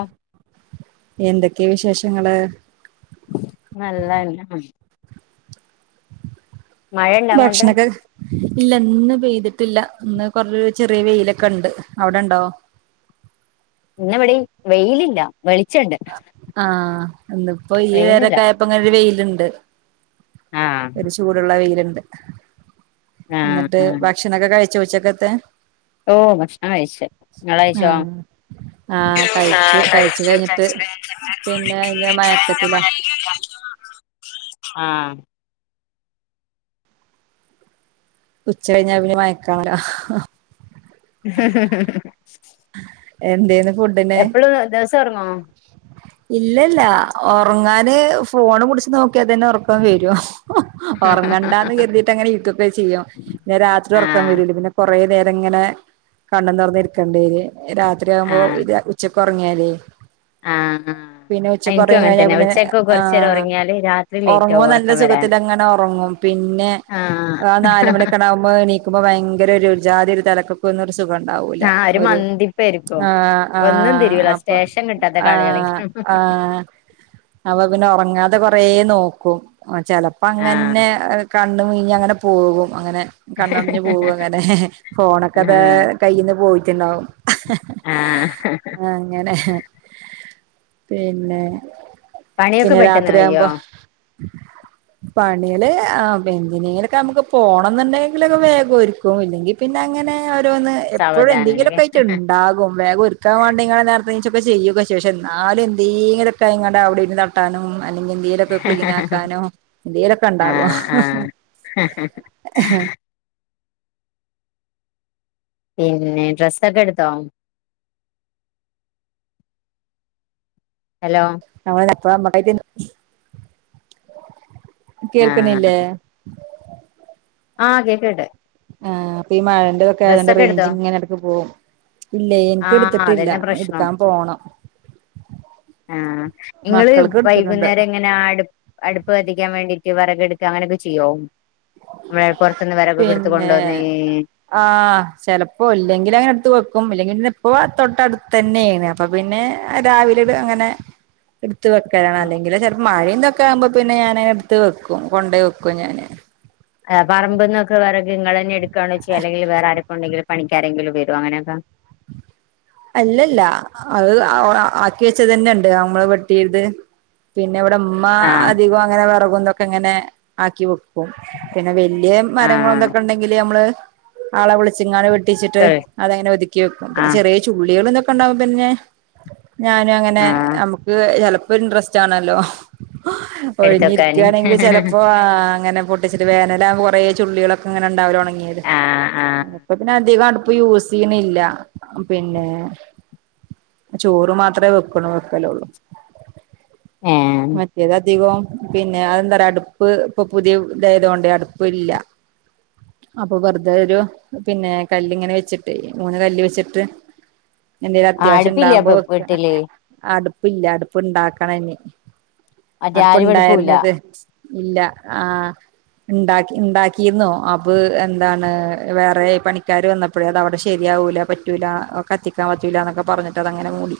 ആ എന്തൊക്കെയ വിശേഷങ്ങള് നല്ലത് തന്നെ മഴയുണ്ട അങ്ങോട്ട് ഭക്ഷണക്ക ഇല്ല ഇന്ന് പെയ്തിട്ടില്ല ഇന്ന് കൊറ ചെറിയ വെയിലൊക്കെ ഉണ്ട് അവിടെണ്ടോ ഇന്നവിടെ വെയിലില്ല വെളിച്ചണ്ട് ആഹ് എന്നിപ്പോ ഈ വേറെ വെയിലില്ല കായപ്പങ്ങ വെയിലുണ്ട് ആഹ് ഒരു ചൂടുള്ള വെയിലുണ്ട് ആഹ് എന്നിട്ട് ആഹ് ഭക്ഷണൊക്കെ കഴിച്ചോ ഉച്ചക്കത്തെ ഓ ഭക്ഷണം കഴിച്ച ഞങ്ങള ആഹ് ആഹ് കഴിച്ചു കഴിച്ചു കഴിഞ്ഞിട്ട് പിന്നെ അയിന്റെ മയക്കത്തിലാ കഴച്ചോ ആഹ് ഉച്ച കഴിഞ്ഞ പിന്നെ മയക്കാല എന്തേന്ന് ഫുഡ എപ്പഴും ദിവസം ഒർങ്ങൊ ഇല്ലല്ല ഉറങ്ങാന് ഫോണ് പിടിച്ച് നോക്കിയാ തന്നെ ഉറക്കാൻ വരു ഉറങ്ങണ്ടാന്ന് കരുതിട്ട് ങ്ങനെ യൂട്യൂബേ ചെയ്യും പിന്ന രാത്രി ഉറക്കാൻ ആഹ് വരൂല പിന്നെ കുറേ നേം ഇങ്ങനെ കണ്ണും തുറന്നിരിക്കണ്ടര് രാത്രിയാകുമ്പോ ആഹ് ഇ ഉച്ചക്ക്റങ്ങിയല് ആഹ് ആഹ് പിന്നെ ഉച്ച കുറ എനിക്കും അങ്ങനെ കഴിഞ്ഞാ തന്നെ പിന്നെ ഉച്ചക്ക് ആ കുറച്ചു നേരം ഉറങ്ങിയാല് രാത്രി ലേറ്റ് ഉറങ്ങുമ്പോ ആകും നല്ല ഉറക്കം വരാന് സുഖത്തിങ്ങനെ ഉറങ്ങും പിന്നെ ആഹ് ആ നാലുമണിയൊക്കെ ആകുമ്പോൾ നീക്കുമ്പോ ഭയങ്കര ഒരു ജാതി ഒരു തിലക്ക് ന്നർ സുഖം ഉണ്ടാവൂല ആഹ് ഒരു മന്തിപ്പായിരിക്കും ആഹ് ഒന്നും ആഹ് തിരിയൂല അപ്പ സ്റ്റേഷൻ കിട്ടാത്ത കളി ആഹ് കളിക്കും ആഹ് അവ പിന്നെ ഉറങ്ങാതെ കൊറേ നോക്കും ചെിലപ്പോ ആഹ് അങ്ങനെ കണ് മീഞ് അങ്ങനെ പോകും അങ്ങനെ കണ്ണറിഞ്ഞ് പോക അങ്ങനെ ഫോണൊക്കെ അത ആഹ് കയ്ൽന്ന് പോയിട്ടുണ്ടാവും ആഹ് അങ്ങനെ പിന്നെ പണിയൊക്കെ പിന്നെ പെട്ടെന്ന് കയ്യോ രാത്രിയാകുമ്പോ [inaudible] പണികള് ആ വെഞ്ചിനിലൊക്കെ നമുക്ക് പോണം എന്നുണ്ടെങ്കിലൊക്കെ വേഗം ഒരുക്കും. ഇല്ലെങ്കിൽ പിന്നെ അങ്ങനെ. അവരോന്ന് എപ്പോഴ സാവധാനല്ലേ എന്തെങ്കിലുമൊക്കെ ആയിട്ട് ഉണ്ടാകും. വേഗം ഒരുക്കാൻ വേണ്ടി ങ്ങ [unintelligible] ചെയ്യൊക്കെ ശേഷം എന്നാലും എന്തെങ്കിലൊക്കെ ഇ അവിടെ തട്ടാനും അല്ലെങ്ക എന്തും. എന്തെങ്കിലും ഒക്കെ ക്ലീൻ ആക്കാനോ, എന്തലൊക്കെ ഉണ്ടാകും. ആഹ് ആഹ് പിന്നെ, ഡ്രസ്സൊക്കെ എടുത്തോ? ഹലോ [unintelligible] കേൾക്കുന്നില്ലേ? ആഹ് ആഹ്, കേക്ക്ന്നുണ്ട്. ആഹ്, അപ്പൊ ഈ മഴന്റതൊക്ക ആയത് കൊണ്ട് റേഞ്ചി എടുത്തോ ഇങ്ങനെടക്ക് പോകും. ഇല്ല, എനിക്ക് ആഹ് എടുത്തിട്ടില്ല. അതന്നെ പ്രശ്നം എടുക്കാൻ പോണം. ആഹ്, നിങ്ങള് മക്കൾക്ക് എടുത്തിട്ടുണ്ട് വൈകുന്നേരം എങ്ങന അടു അടുപ്പ് കതിക്കാൻ വേണ്ടിട്ട് വിറക എടുക്കുക, അങ്ങനൊക്കെ ചെയ്യോ? വെ പൊറത്ത നിന്ന് വിറക് കൊക്കെ എടുത് കൊണ്ടു പിന്നെ വന്. ആഹ്, ചിലപ്പോ, ഇല്ലെങ്കിൽ അങ്ങനെ അടുത്ത് വെക്കും. ഇല്ലെങ്കിൽ ഇപ്പ തൊട്ട അടുത്ത് തന്നെണ്. അപ്പോൾ പിന്നെ, രാവിലെ ട് അങ്ങനെ. [inaudible] എടുത്ത് വെക്കലാണ് അല്ലെങ്കിൽ ചിലപ്പോ മഴയി തൊക്കെ ആകുമ്പോ പിന്നെ ഞാൻ എടുത്ത് വെക്കും കൊണ്ടേ വെക്കും ഞാന്. എ പറമ്പ്ന്നൊക്കെ വിറക് നിങ്ങളന്നെ എടുക്കയാണ ചെയ്യ. അല്ലെങ്കിൽ വേറെ ആരെക്കൊണ്ടെങ്കിലും പണിക്കാരെങ്കിലും വരൊ അങ്ങനെയൊക്കെ. അല്ല, ല്ല. അത് അ ഒ ആ ആക്കി വെച്ചത് തന്നെ ഉണ്ട്. നമ്മള് വെട്ടിയത്. പിന്നെ, ഇവിടെ ഉമ്മ ആഹ് അധികം അങ്ങനെ വിറകും തൊക്കെ, ഇങ്ങനെ ആക്കി വക്കും. പിന്നെ, വലിയ മരങ്ങള ആഹ് ന്തൊക്കെ ഉണ്ടെങ്കിൽ നമ്മള് ആളെ വിളിച്ചിങ്ങ ട്ടിച്ചിട്ട് ക്കെ അതങ്ങനെ ഒതുക്കി വെക്കും. പിന്നെ ആഹ് ചെറിയ ചുള്ളികള് തൊക്കെ ഉണ്ടാവും പോ പിന്നെ. ഞാനും അങ്ങനെ, ആഹ് നമുക്ക് ചിലപ്പോ ഒരു ഇൻട്രസ്റ്റ് ആണല്ലോ? എടുത്തക്കാന് ഒഴിഞ്ഞിരിക്കുവാണെങ്കിൽ ചെലപ്പോ അങ്ങനെ പൊ ട്ടിച്ചിട്ട് വേനലാകുമ്പം കൊറേ ചുള്ളികളൊക്കെ ഇങ്ങനെ ണ്ടാവലോ ഉണങ്ങിയത്. ആഹ് ആഹ് പ്പ പ്പിന്നെ അധികം. ഇപ്പൊ യൂസ് ചെയ്യണില്ല. പിന്നെ, ചോറ് മാത്രമേ വെക്കണ വെക്കലു ള്ളു. ഏഹ് മറ്റേതതികവും. പിന്നെ, അതെന്താ പറയാ അടുപ്പ് ഇപ്പൊ പുതിയ ഇതായതു കൊണ്ട് അടുപ്പ് ഇല്ല. അപ്പൊ, വെറുതെ ഒരു പിന്നെ കല്ല് ഇങ്ങനെ വെച്ചിട്ട് മൂന്ന് കല്ല് വെച്ചിട്ട്. എന്തെലും ആഹ് അത്യാവശ്യം അടുപ്പില്ലേ ഇണ്ടാവുമ്പോ അപ്പൊ വെക്ക. വീട്ടില് അടുപ് ഇല്ല അടുപ് ഇണ്ടാക്കണം ഇനി. മറ്റേ ആരുവടുപ്പൂല്ല അടുപ്പുണ്ടായിരുന്നത് ഇല്ല. ആഹ് ഉണ്ടാക്കി ഉണ്ടാക്കിയിന്നു, അത് എന്താണ് വേറെ പണിക്കാര് വന്നപ്പ അപ്പഴ അത് അവിടെ ശരിയാവൂല പറ്റൂല, കത്തിക്കാൻ പറ്റൂല. ന്നൊക്കെ പറഞ്ഞിട്ട് അതങ്ങനെ മൂടി.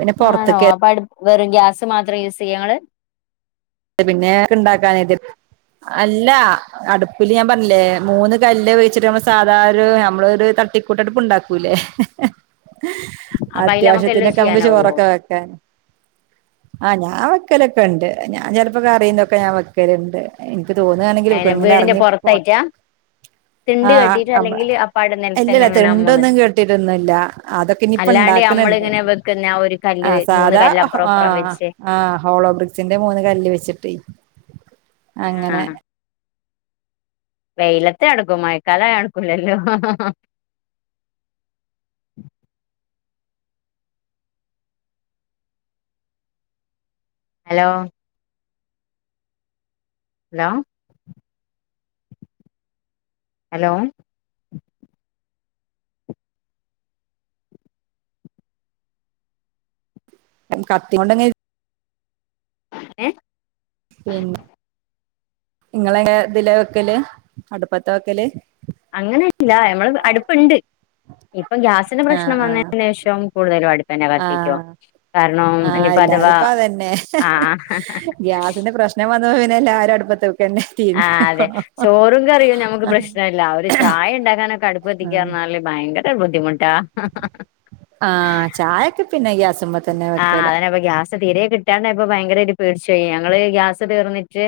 പിന്നെ ആണോ, പുറത്തേക്ക് അപ്പൊ അടു വെറും ഗ്യാസ് മാത്രം യൂസ് ചെയ്യ ങ്ങള്. പിന്നെ ഉണ്ടാക്കാനത് അല്ല. അടുപ്പില് ഞാൻ പറഞ്ഞില്ലേ? മൂന്ന് കല്ല് വച്ചിട്ട് നമ്മൾ സാധാരണ നമ്മള ഒരു തട്ടിക്കൂട്ട അടുപ് ഉണ്ടാക്കൂ ല്ലേ? അപ്പൊ അയില് നമുക്ക് എല്ലാം അത്യാവശ്യത്തിനൊക്കെ നമുക്ക് ചെയ്യാനാവോ ചോറക്കെ വെക്കാൻ. ആഹ്, ഞാൻ വയ്ക്കലൊക്കെ ഉണ്ട്. ഞാൻ ചിലപ്പോക്ക കറിയുന്നൊക്കെ ഞാൻ വയ്ക്കലുണ്ട്. എനിക്ക് തോന്നുകവാണെങ്കിൽ, അയിന് വെക്ക് ഇങ്ങനെ വീടിന്റെ ഇറങ്ങി പോവ പൊറത്തായിട്ടാ തിണ്ട് ആഹ്, കെട്ടീട്ട് അല്ലെങ്കിൽ അപ്പാടെ ഇല്ല നെൽത്തന്നെ ല്ല അങ്ങനെ മൂന്ന് തിണ്ടൊന്നും കേട്ടിട്ടൊ ന്നും ല്ല. അതൊക്കെ ഇനിപ്പ അല്ലാണ്ട് ഇണ്ടാക്കണണ്ട്. നമ്മളിങ്ങനെ വെക്കുന്ന ആ ഒരു കല്ല് ആഹ്, മൂന്ന് സാധാ കല്ല് അപ്പുറം ഇപ്പുറം ആഹ്. വെച്ച് ആഹ്, ഹോളോ ബ്രിക്സിന്റെ മൂന്ന് കല്ല് വെച്ചിട്ട് അങ്ങനെ. വെയിലത്തെ നടക്കും മഴക്കാല നടക്കൂല്ല ല്ലോ? ഹലോ ഹലോ ഹലോ കത്തിം കൊണ്ടെങ്ങനെ ഇര് ഏഹ് പിന്നെ ഇങ്ങളെങ്ങനെ ഇതിലാ വെക്കല് അടുപ്പത്താ വെക്കല് അങ്ങനെല്ല നമ്മള് അടുപ്പ്ണ്ട് ഇപ്പൊ ഗ്യാസിന്റെ ആഹ് പ്രശ്നം ആഹ് വന്നേന് ശേഷം കൂടുതലും അടുപ്പന്നെ കത്തിക്കും ആഹ് കാരണം ആഹ് ഇഞ്ഞിപ്പ എല്ലാരും അതവാ ആഹ്ഹ് ഗ്യാസ്ന്റെ പ്രശ്നം വന്നപ്പ പിന്നെ എല്ലാരും അടുപ്പത്ത് വെക്കന്നെ ആഹ് അതെ തിരിഞ്ഞിക്കണു ചോറും കറിയും ഞമ്മക്ക് പ്രശ്നല്ല ഒരു ചായ ഇണ്ടാക്കാനൊക്കെ അടുപ്പ് കത്തിക്കാർഞ്ഞാല് ഭയങ്കര ബുദ്ധിമുട്ടാ ആഹ് ചായെക്കെ പിന്നെ ഗ്യാസ്മ്മത്തന്നെ വെക്കല് ഇങ്ങനാവുമ്പോ ഗ്യാസ് സ്തീരെ കിട്ടാണ്ടായപ്പൊ ഭയങ്കരായ്ട്ട് പേടിച്ചാേയീ ഞങ്ങള് ഗ്യാസ് തീർന്നിട്ട്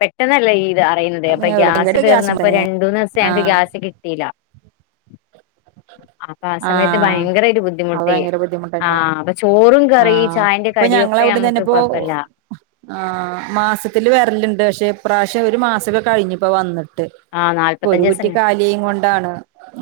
പെട്ടെന്നല്ലേ ഈ ഇത്അറിയുന്നത് അപ്പൊ പിന്നെ എളുപ്പം ഗ്യാസ് ഗ്യാസുമ്മ തീർന്നപ്പോ തന്നെ രണ്ടൂന്നൂസം ഞങ്ങക്ക് ആഹ് ഗ്യാസ് കിട്ടീല അപ്പാ ആസമയത്ത് ആഹ് ഭയങ്കരായിട്ട് അത് ബുദ്ധിമുട്ടി ഭയങ്കര ബുദ്ധിമുട്ടുണ്ടാവും ആഹ് ചോറും കറി ആഹ് ചായന്റെ ഇപ്പൊ കടിയൊക്കെ ഞങ്ങളവിടന്ന് തന്നെ നമ്മക്ക് ഇപ്പോ കൊഴപ്പല്ല ആഹ് മാസത്തില് വരല്ണ്ട് പക്ഷെ ഇപ്രാവശ്യം ഒരു മാസൊക്കെ കഴിഞ്ഞുപ്പൊ വന്ന് ട്ട് ആഹ് ഒരു നാല്പത്തഞ്ച് കുറ്റി ദിവസം കാലിആയിങ്ങോണ്ടാണ്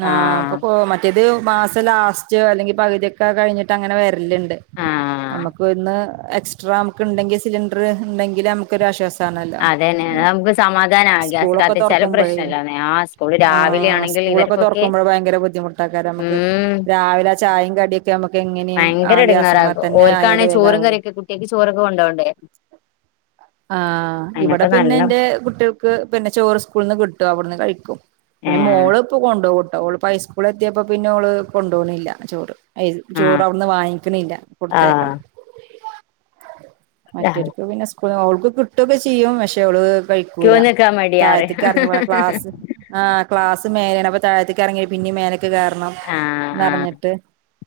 ആഹ് അപ്പൊ കോ- മറ്റത് മാസം ലാസ്റ്റ് അല്ലെങ്കി പകുതിയൊക്കെ കഴിഞ്ഞിട്ട് അങ്ങനെ വരല്ണ്ട് ആഹ് നമ്മക്ക് ഒന്ന് എക്സ്ട്രാഅമ്മക്ക് ഇണ്ടെങ്കി സിലിണ്ടർ ഇണ്ടെങ്കില് അമ്മക്കൊര് ആശ്വാസ- അതന്നെ അആകുമ്പോ സ് സമാധാനാണ് ഗ്യാസ് സ്കൂളൊക്കെ കത്തിച്ചാലും തുറക്കുമ്പോഴേ പ്രശ്നല്ലാന്നെ ആഹ് സ്കൂള് രാവിലെ ആണെങ്കില് ഇവര്ക്കൊക്കെ ണ്ടാക്കാര അമ്മക്ക് രാവിലെ ചായീം കടിംഒ - ക്കെമ്മക്ക് എങ്ങനിം ആ ഭയങ്കര ഗ്യാസ്മ്മതന്നെ ആയാലെ വേഗാവൊള്ളൂ കുട്ട്യാക്ക് ചോറൊക്കെ കൊണ്ടോണ്ടെ ആഹ് ഇവടെ പിന്നെ നല്ല ഇന്റെ കുട്ട്യാൾക്ക് പിന്നെ ചോറ് സ്കൂൾന്ന് കിട്ടും അവുട്ന്ന് കഴിക്കും ഏഹ് മോള്പ്പൊ കൊണ്ടോവുംട്ടൊ ഓൾപ്പൊ ഹൈസ്കൂളെത്യേപ്പൊ പിന്നോള് കൊണ്ടോണ്ല്ല ചോറ് ഏയ് ചോറ ആഹ് അവ്ട്ന്ന് വാങ്ങിക്ക്ണില്ല ആഹ് കൊട്ത്തയ്ക്കണം മറ്റോര്ക്ക് പിന്നെ സ്കൂൾന്ന് ഓൾക്ക് കിട്ടൊക്കെ ചെയ്യും പക്ഷെ ഓള് കഴി - ക്യൂ ക്കൂല നിക്കാൻ മടിയാറിം താഴ്ത്ത്ക്ക് എറങ്ങി പോണം ക്ലാസ്- ആഹ് ക്ലാസ് മേലേണപ്പൊ താഴത്ത്ക്ക് എറങ്ങി പിന്നീം മേലക്ക് കേറണം ആഹ് ആഹ് ന്നർഞ്ഞ്ട്ട്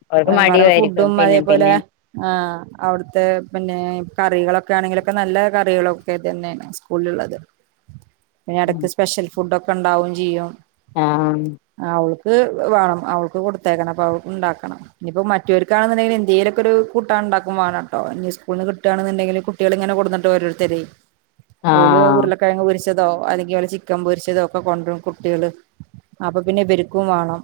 അവർക്ക് വേറെ [unintelligible] മടിയായിരിക്കും ഫുഡും പിന്നെ അതേപോലെ പിന്നെ ആഹ് അവ്ട്ത്തെ പിന്നെ കറികളൊക്കെ ആണെങ്കിലും നല്ല കറികളൊക്കെ തന്നേണ് സ്കൂൾല്ള്ളത് പിന്നെ എടക്ക് സ്പെഷ്യൽ ഫു- ഫുഡൊക്കെ ഇണ്ടാവും ചെയ്യും ആഹ് ആഹ് ഓള് - ക്ക് വാണം അവൾക്ക് കൊടുത്തയക്കണം അപ്പ അവൾക്കും ഇണ്ടാക്കണം ഇനിപ്പോ മറ്റോര്ക്കാണ്ന്ന്ണ്ടെങ്കിലും എന്തേലൊക്കെര് കൂട്ടാ ഇണ്ടാക്കും വാണംട്ടോ ഇഞ്ഞ് സ്കൂള്ന്ന് കിട്ടാണ്ന്ന്ണ്ടെങ്കില് കുട്ട്യാള് - ഇങ്ങനെ കൊട്ന്ന്ട്ട് ഓരോര്ത്തരെ ഓല് ആഹ് ഉർള കെഴങ്ങ് പൊരിച്ചതോ അല്ലെങ്കി വല്ല ചിക്കൻ പൊരിച്ചതോ ഒക്കെ കാെണ്ട്രും കുട്ട്യാള് അപ്പൊ പിന്നെ ഇവര്ക്കും വാണം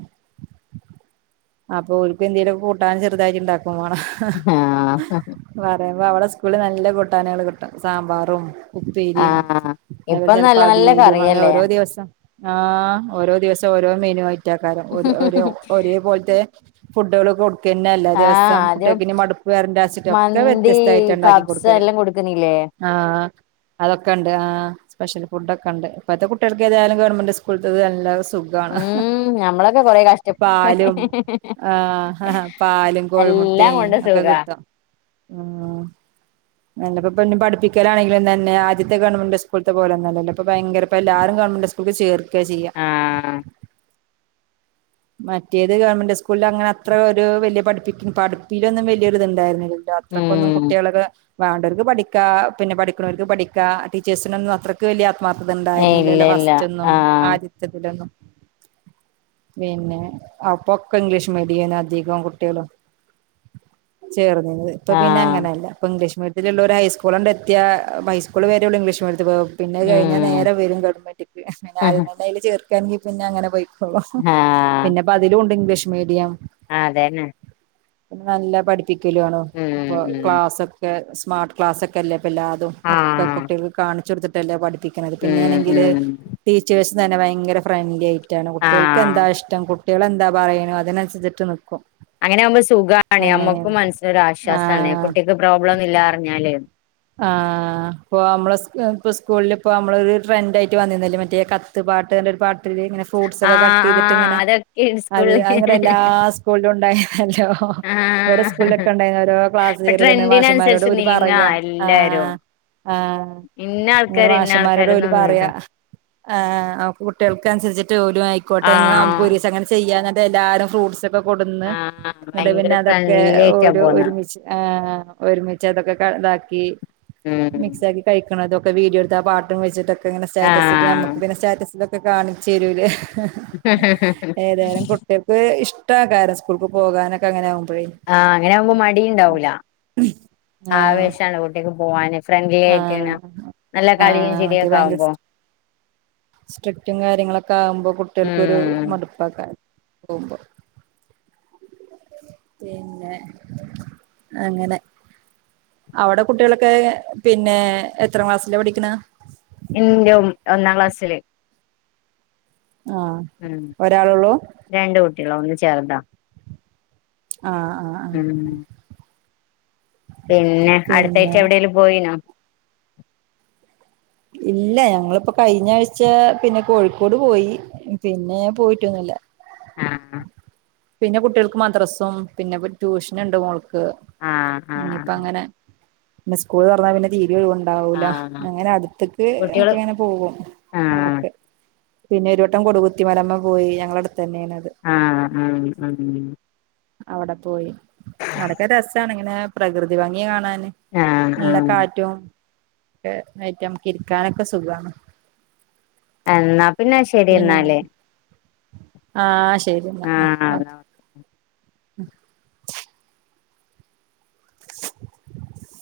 അപ്പൊ ഓൽക്കെന്തേലൊക്കെ കൂട്ടാൻ ചെറുതായിട്ട് ഇണ്ടാക്കുംവാണം ആഹ് പറയുമ്പോ അവടെ സ്കൂൾല് നല്ല കൂട്ടാനാള് കിട്ടും സാമ്പാറും ഉപ്പേരിയും ആഹ് അതേപോലെ ഇപ്പൊ ചെലപ്പോ നല്ല നല്ല അവിയലും അങ്ങനെ കറിയല്ലേ ഓരോ ദിവസം ആഹ് ഓരോ ദിവസം ഓരോ മെനു ആയിറ്റാക്കാരം ഒര് ഒരേ ഒരേ പോൽത്തെ ഫുഡ്ഡ്കള് കൊട് ക്കെന്നല്ലെ ആഹ് ദിവസം. ആദ്യം കുട്ട്യക്ക്നി മടുപ്പ് വെരണ്ടാച്ച്ട്ടൊക്കെ വ്യത്യസ്തായിട്ടാ ഇണ്ടാക്കി കൊട്ക്കല്. ക്കനീല്ലെ ആഹ് അതൊക്കണ്ട് ആഹ് സ്പെഷ്യൽ ഫു‌ഡോക്കെണ്ട്. ഇപ്പത്തെ കുട്ട്യാൾക്കേതായാലും ഗവൺമെന്റ് സ്കൂൾത്തത് നല്ലെ സു ഖാണ്. ഉം ഞമ്മളൊക്കെ കൊറെ കഷ്ടപ്പെട്ടു പാലും ആഹ് പാലും എല്ലാം കോഴിമുട്ടീം കൊണ്ട് ഒക്കെ സുഖാ കിട്ടും. ആഹ് അല്ല ഇപ്പപ്പഞ്ഞി പഠിപ്പിക്കലാണങ്കിലും തന്നെ ആദ്യത്തെ ഗവൺമെന്റ് സ്കൂള്ത്തെ പോലെന്നും അല്ലല്ലോ ഇപ്പൊ ഭയങ്കര ഇപ്പെല്ലാരും ഗവൺമെന്റ് സ്കൂ ളിൽ ചേർക്കാ ചെയ്യ ആഹ് മറ്റേത് ഗവൺമെന്റ് സ്കൂളിലങ്ങനെ അത്രഒരു വല്യ പഠിപ്പിക്ക പഠിപ്പിലൊന്നും വല്ല്യത്ണ്ടായ്നില്ലല്ലോ ല അത്രക്കൊന്നും ഉം കുട്ടിയാളൊര് വാണ്ടോർക്ക് പഠിക്കാ പിന്നെ പഠിക്ക്ണോൽക്ക് പഠിക്കാ ടീച്ചേഴ്സിനൊന്നും അത്ര ഇക്ക് വല്ല്യ ആത്മാർത്ഥത ഇല്ല ണ്ടായിരുന്നില്ലല്ലൊ ഇല്ല ഫസ്റ്റൊന്നും ആഹ് ആദ്യത്തതിലൊന്നും പിന്നെ അപ്പൊക്കെ ഇംഗ്ലീഷ് മീഡിയന് അധികം കുട്ടികളും ചേർന്നീനത് ഇപ്പ ആഹ് പിന്നെങ്ങനല്ല ഇപ്പൊ ഇംഗ്ലീഷ് മീഡിയത്തില്ള്ളോര് ഹൈസ്കൂളണ്ട് എത്തിയാ ഹൈസ്കൂള് വരെള്ളൂ ഇംഗ്ലീഷ്മീഡിയത്തി പോ പിന്നെ അത് ‌ കയ്ഞ്ഞാ ഉം നേരെ വരും ഗവൻമെന്റ്ക്ക് ഉം പിന്നെ ആദ്യം തന്നയ്ല് ചേർക്കാണെങ്കി പിന്നങ്ങനെ പൊയ്ക്കോളും പിന്നെപ്പതിലുവുണ്ട് ഇംഗ്ലീഷ് മീഡിയം ആതന്നെ പിന്നെ നല്ല പഠിപ്പിക്കലു ആണ് അപ്പൊ ഉം ഉം ക്ലാസൊക്കെ സ്മാർട്ട് ക്ലാസൊക് ക്കല്ലേ പില്ലാതും ഒക്കെ ആഹ് കുട്ടികൾക്ക് കാണിച്ചൊട്ത്തിട്ടല്ലേ പഠിപ്പിക്ക്ണത് ഉം പിന്നേണെങ്കില്- ഉം ടീച്ചേഴ്സ് തന്നെ ഭയങ്കര ഫ്രണ്ട്ലി ആയിട്ടാണ് ആഹ് കുട്ടികൾക്കെന്താ ഇഷ് ടി കുട്ടികളെന്താ പറയ്ണു അതിനനുസരിച്ചിട്ട് നിക്കും. അങ്ങനെയാവുമ്പോ സുഖാണേ നമ്മക്കും അങ്ങനെയാണ് മനസിനൊരാശ്വാസാണെ ആഹ് കുട്ടിക്ക് പ്രോബ്ലൊന്നുല്ല അറിഞ്ഞാല് ആഹ് പ്പൊ മ്മളെ സ് പ്പൊ സ്കൂളില് പ്പൊരു ട്രന്റായിട്ട് വന്നീന്ന്ലേ മറ്റേ കത് ത്ത് പാട്ട്ന്റൊരു പാട്ടില്ലെ ങ്ങനെ ഫ്രൂട്ട്സൊക്കെ ആഹ് ആഹ് കട്ടെയ്ത്ട്ട്ങ്ങനെ അതൊക്കെ അത് സ്കൂളിൽ അത്ങ്ങട്ട് എല്ലാ സ് കൂളിലുണ്ടായിരുന്നല്ലോ ആഹ് ഇവരെസ്കൂളിലൊക്കെണ്ടയ്നി ഓരോ ഇപ്പൊ ക്ലാസ്സ്ലീഡ് പിന്നെ ട്രെൻഡിനനുസരിച്ച് മാഷമാരോടോല് നീങ്ങാ പറയ എല്ലാരും ആഹ് ആഹ് ഇന്ന ന്നട്ട് ആൾക്കാര് ഇന്ന മാഷന്മാരോടോല് ആൾക്കാരന്നൊന്നുമില്ല പറയാ ആഹ് കുട്ടികൾക്കനുസരിച്ചിട്ട് ഓലും ആയിക്കോട്ടെ ന്നാ ആഹ് നമ്മക്കൊരീസം അങ്ങനെ- ചെയ്യാ ന്ന്ട്ടെല്ലാരും ഫ്രൂട്ട്സൊക്കെ കൊട്ന്ന് ആഹ് ന്ന്ട്ട് ഭയങ്കര പിന്നതൊക്കെ ഫ്രണ്ട്ലി ആയിട്ടാ ഒരു പോന്നെ ഒരുമിച്ച് ആഹ് ആ ഒരുമിച്ചതൊക്കെ ക താക്കി ഉം മിക്സാക്കി കഴിക്- ണതുവൊക്കെ വീഡിയോട്ത്ത് ആ പാട്ടും വെച്ചിട്ടൊക്കെങ്ങനെ സ്റ്റാറ്റസ് ആഹ് നമ്മക്ക് പിന്നെ സ്റ്റാറ്റസിലൊക്കെ കാണിച്ചെരൂലെ ഏതായാലും കുട് ട്ടികക്ക് ഇഷ്ട്ടാക്കാരം സ്കൂൾക്ക് പോകാനൊക്കെങ്ങനാവുമ്പഴേ ആഹ് അങ്ങനാകുമ്പോ മടിണ്ടാവൂല ആഹ് ആവേശാണ് കുട്ടികക്ക് പോകാന് ഫ്രണ്ട്ലിയായിട്ട്ങ്ങന ആഹ് നല്ല കളിയും ആഹ് മറ്റേ ഭയങ്കര ചിരിയൊക്കാവുമ്പോ ഇഷ്ട സ്ട്രിക്റ്റും കാര്യങ്ങളൊക്കാവുമ്പോ കുട്ടിയൾക്കൊരു ഉം മടുപ് പ്പക്ക പൊവുമ്പോ പിന്നെ അങ്ങനെ അവിടെ കുട്ടികളൊക്കെ പിന്നെ എത്രാം ക്ലാസ്സിലാ പഠിക്കണ [unintelligible] ഒന്നാം ക്ലാസ്സില് ആഹ് ഹ്മ്മ് ഒരാളൊള്ളൂ രണ്ട് കുട്ടികളാ, ഒന്ന് ചെർതാ ആഹ് ആഹ് ആഹ് ഹ്മ്മ് പിന്നെ, അടുത്തായ്ച്ച പിന്നെ എവിടേലും പോയിനോ? ഇല്ല, ഞങ്ങളിപ്പോ കഴിഞ്ഞാഴ്ച്ചാ പിന്നെ കോഴിക്കോട് പോയി പിന്നെ പോയിട്ടൊന്നുല്ല ആഹ് പിന്നെ കുട്ടിയൾക്ക് മദ്രസും പിന്നെപ്പ ട്യൂഷന്ണ്ട് മോൾക്ക് ആഹ് ആഹ് ഇനിപ്പങ്ങനെ സ്കൂള് തൊറന്നാ പിന്നെ തീരിം ഒഴിവ് ണ്ടാവൂല. ആഹ് അങ്ങനട്ത്ത്ക്ക് ഒക്കെ കുട്ടികള് ഇങ്ങനെ പോകും ആഹ് എടക്ക് പിന്നൊരുവട്ടം കൊടുകുത്തിമലമ്മെ പോയി, ഞങ്ങളെട്ത്തന്നേണത് ആഹ് ആഹ് ആഹ് അവടെ പോയി. അവടക്കെ രസാണ് ഇങ്ങനെ പ്രകൃതി ഭംഗി കാണാന് ആഹ് നല്ല ആഹ് കാറ്റും ക്കെ ഐറ്റ് നമ്മക്ക് ഇരിക്കാനൊക്കെ സുഖാ എന്നാ പിന്നെ ശെരി എന്നാല് ആഹ് ശെരിന്നാ ആഹ് ഒക്കെ [inaudible] [inaudible]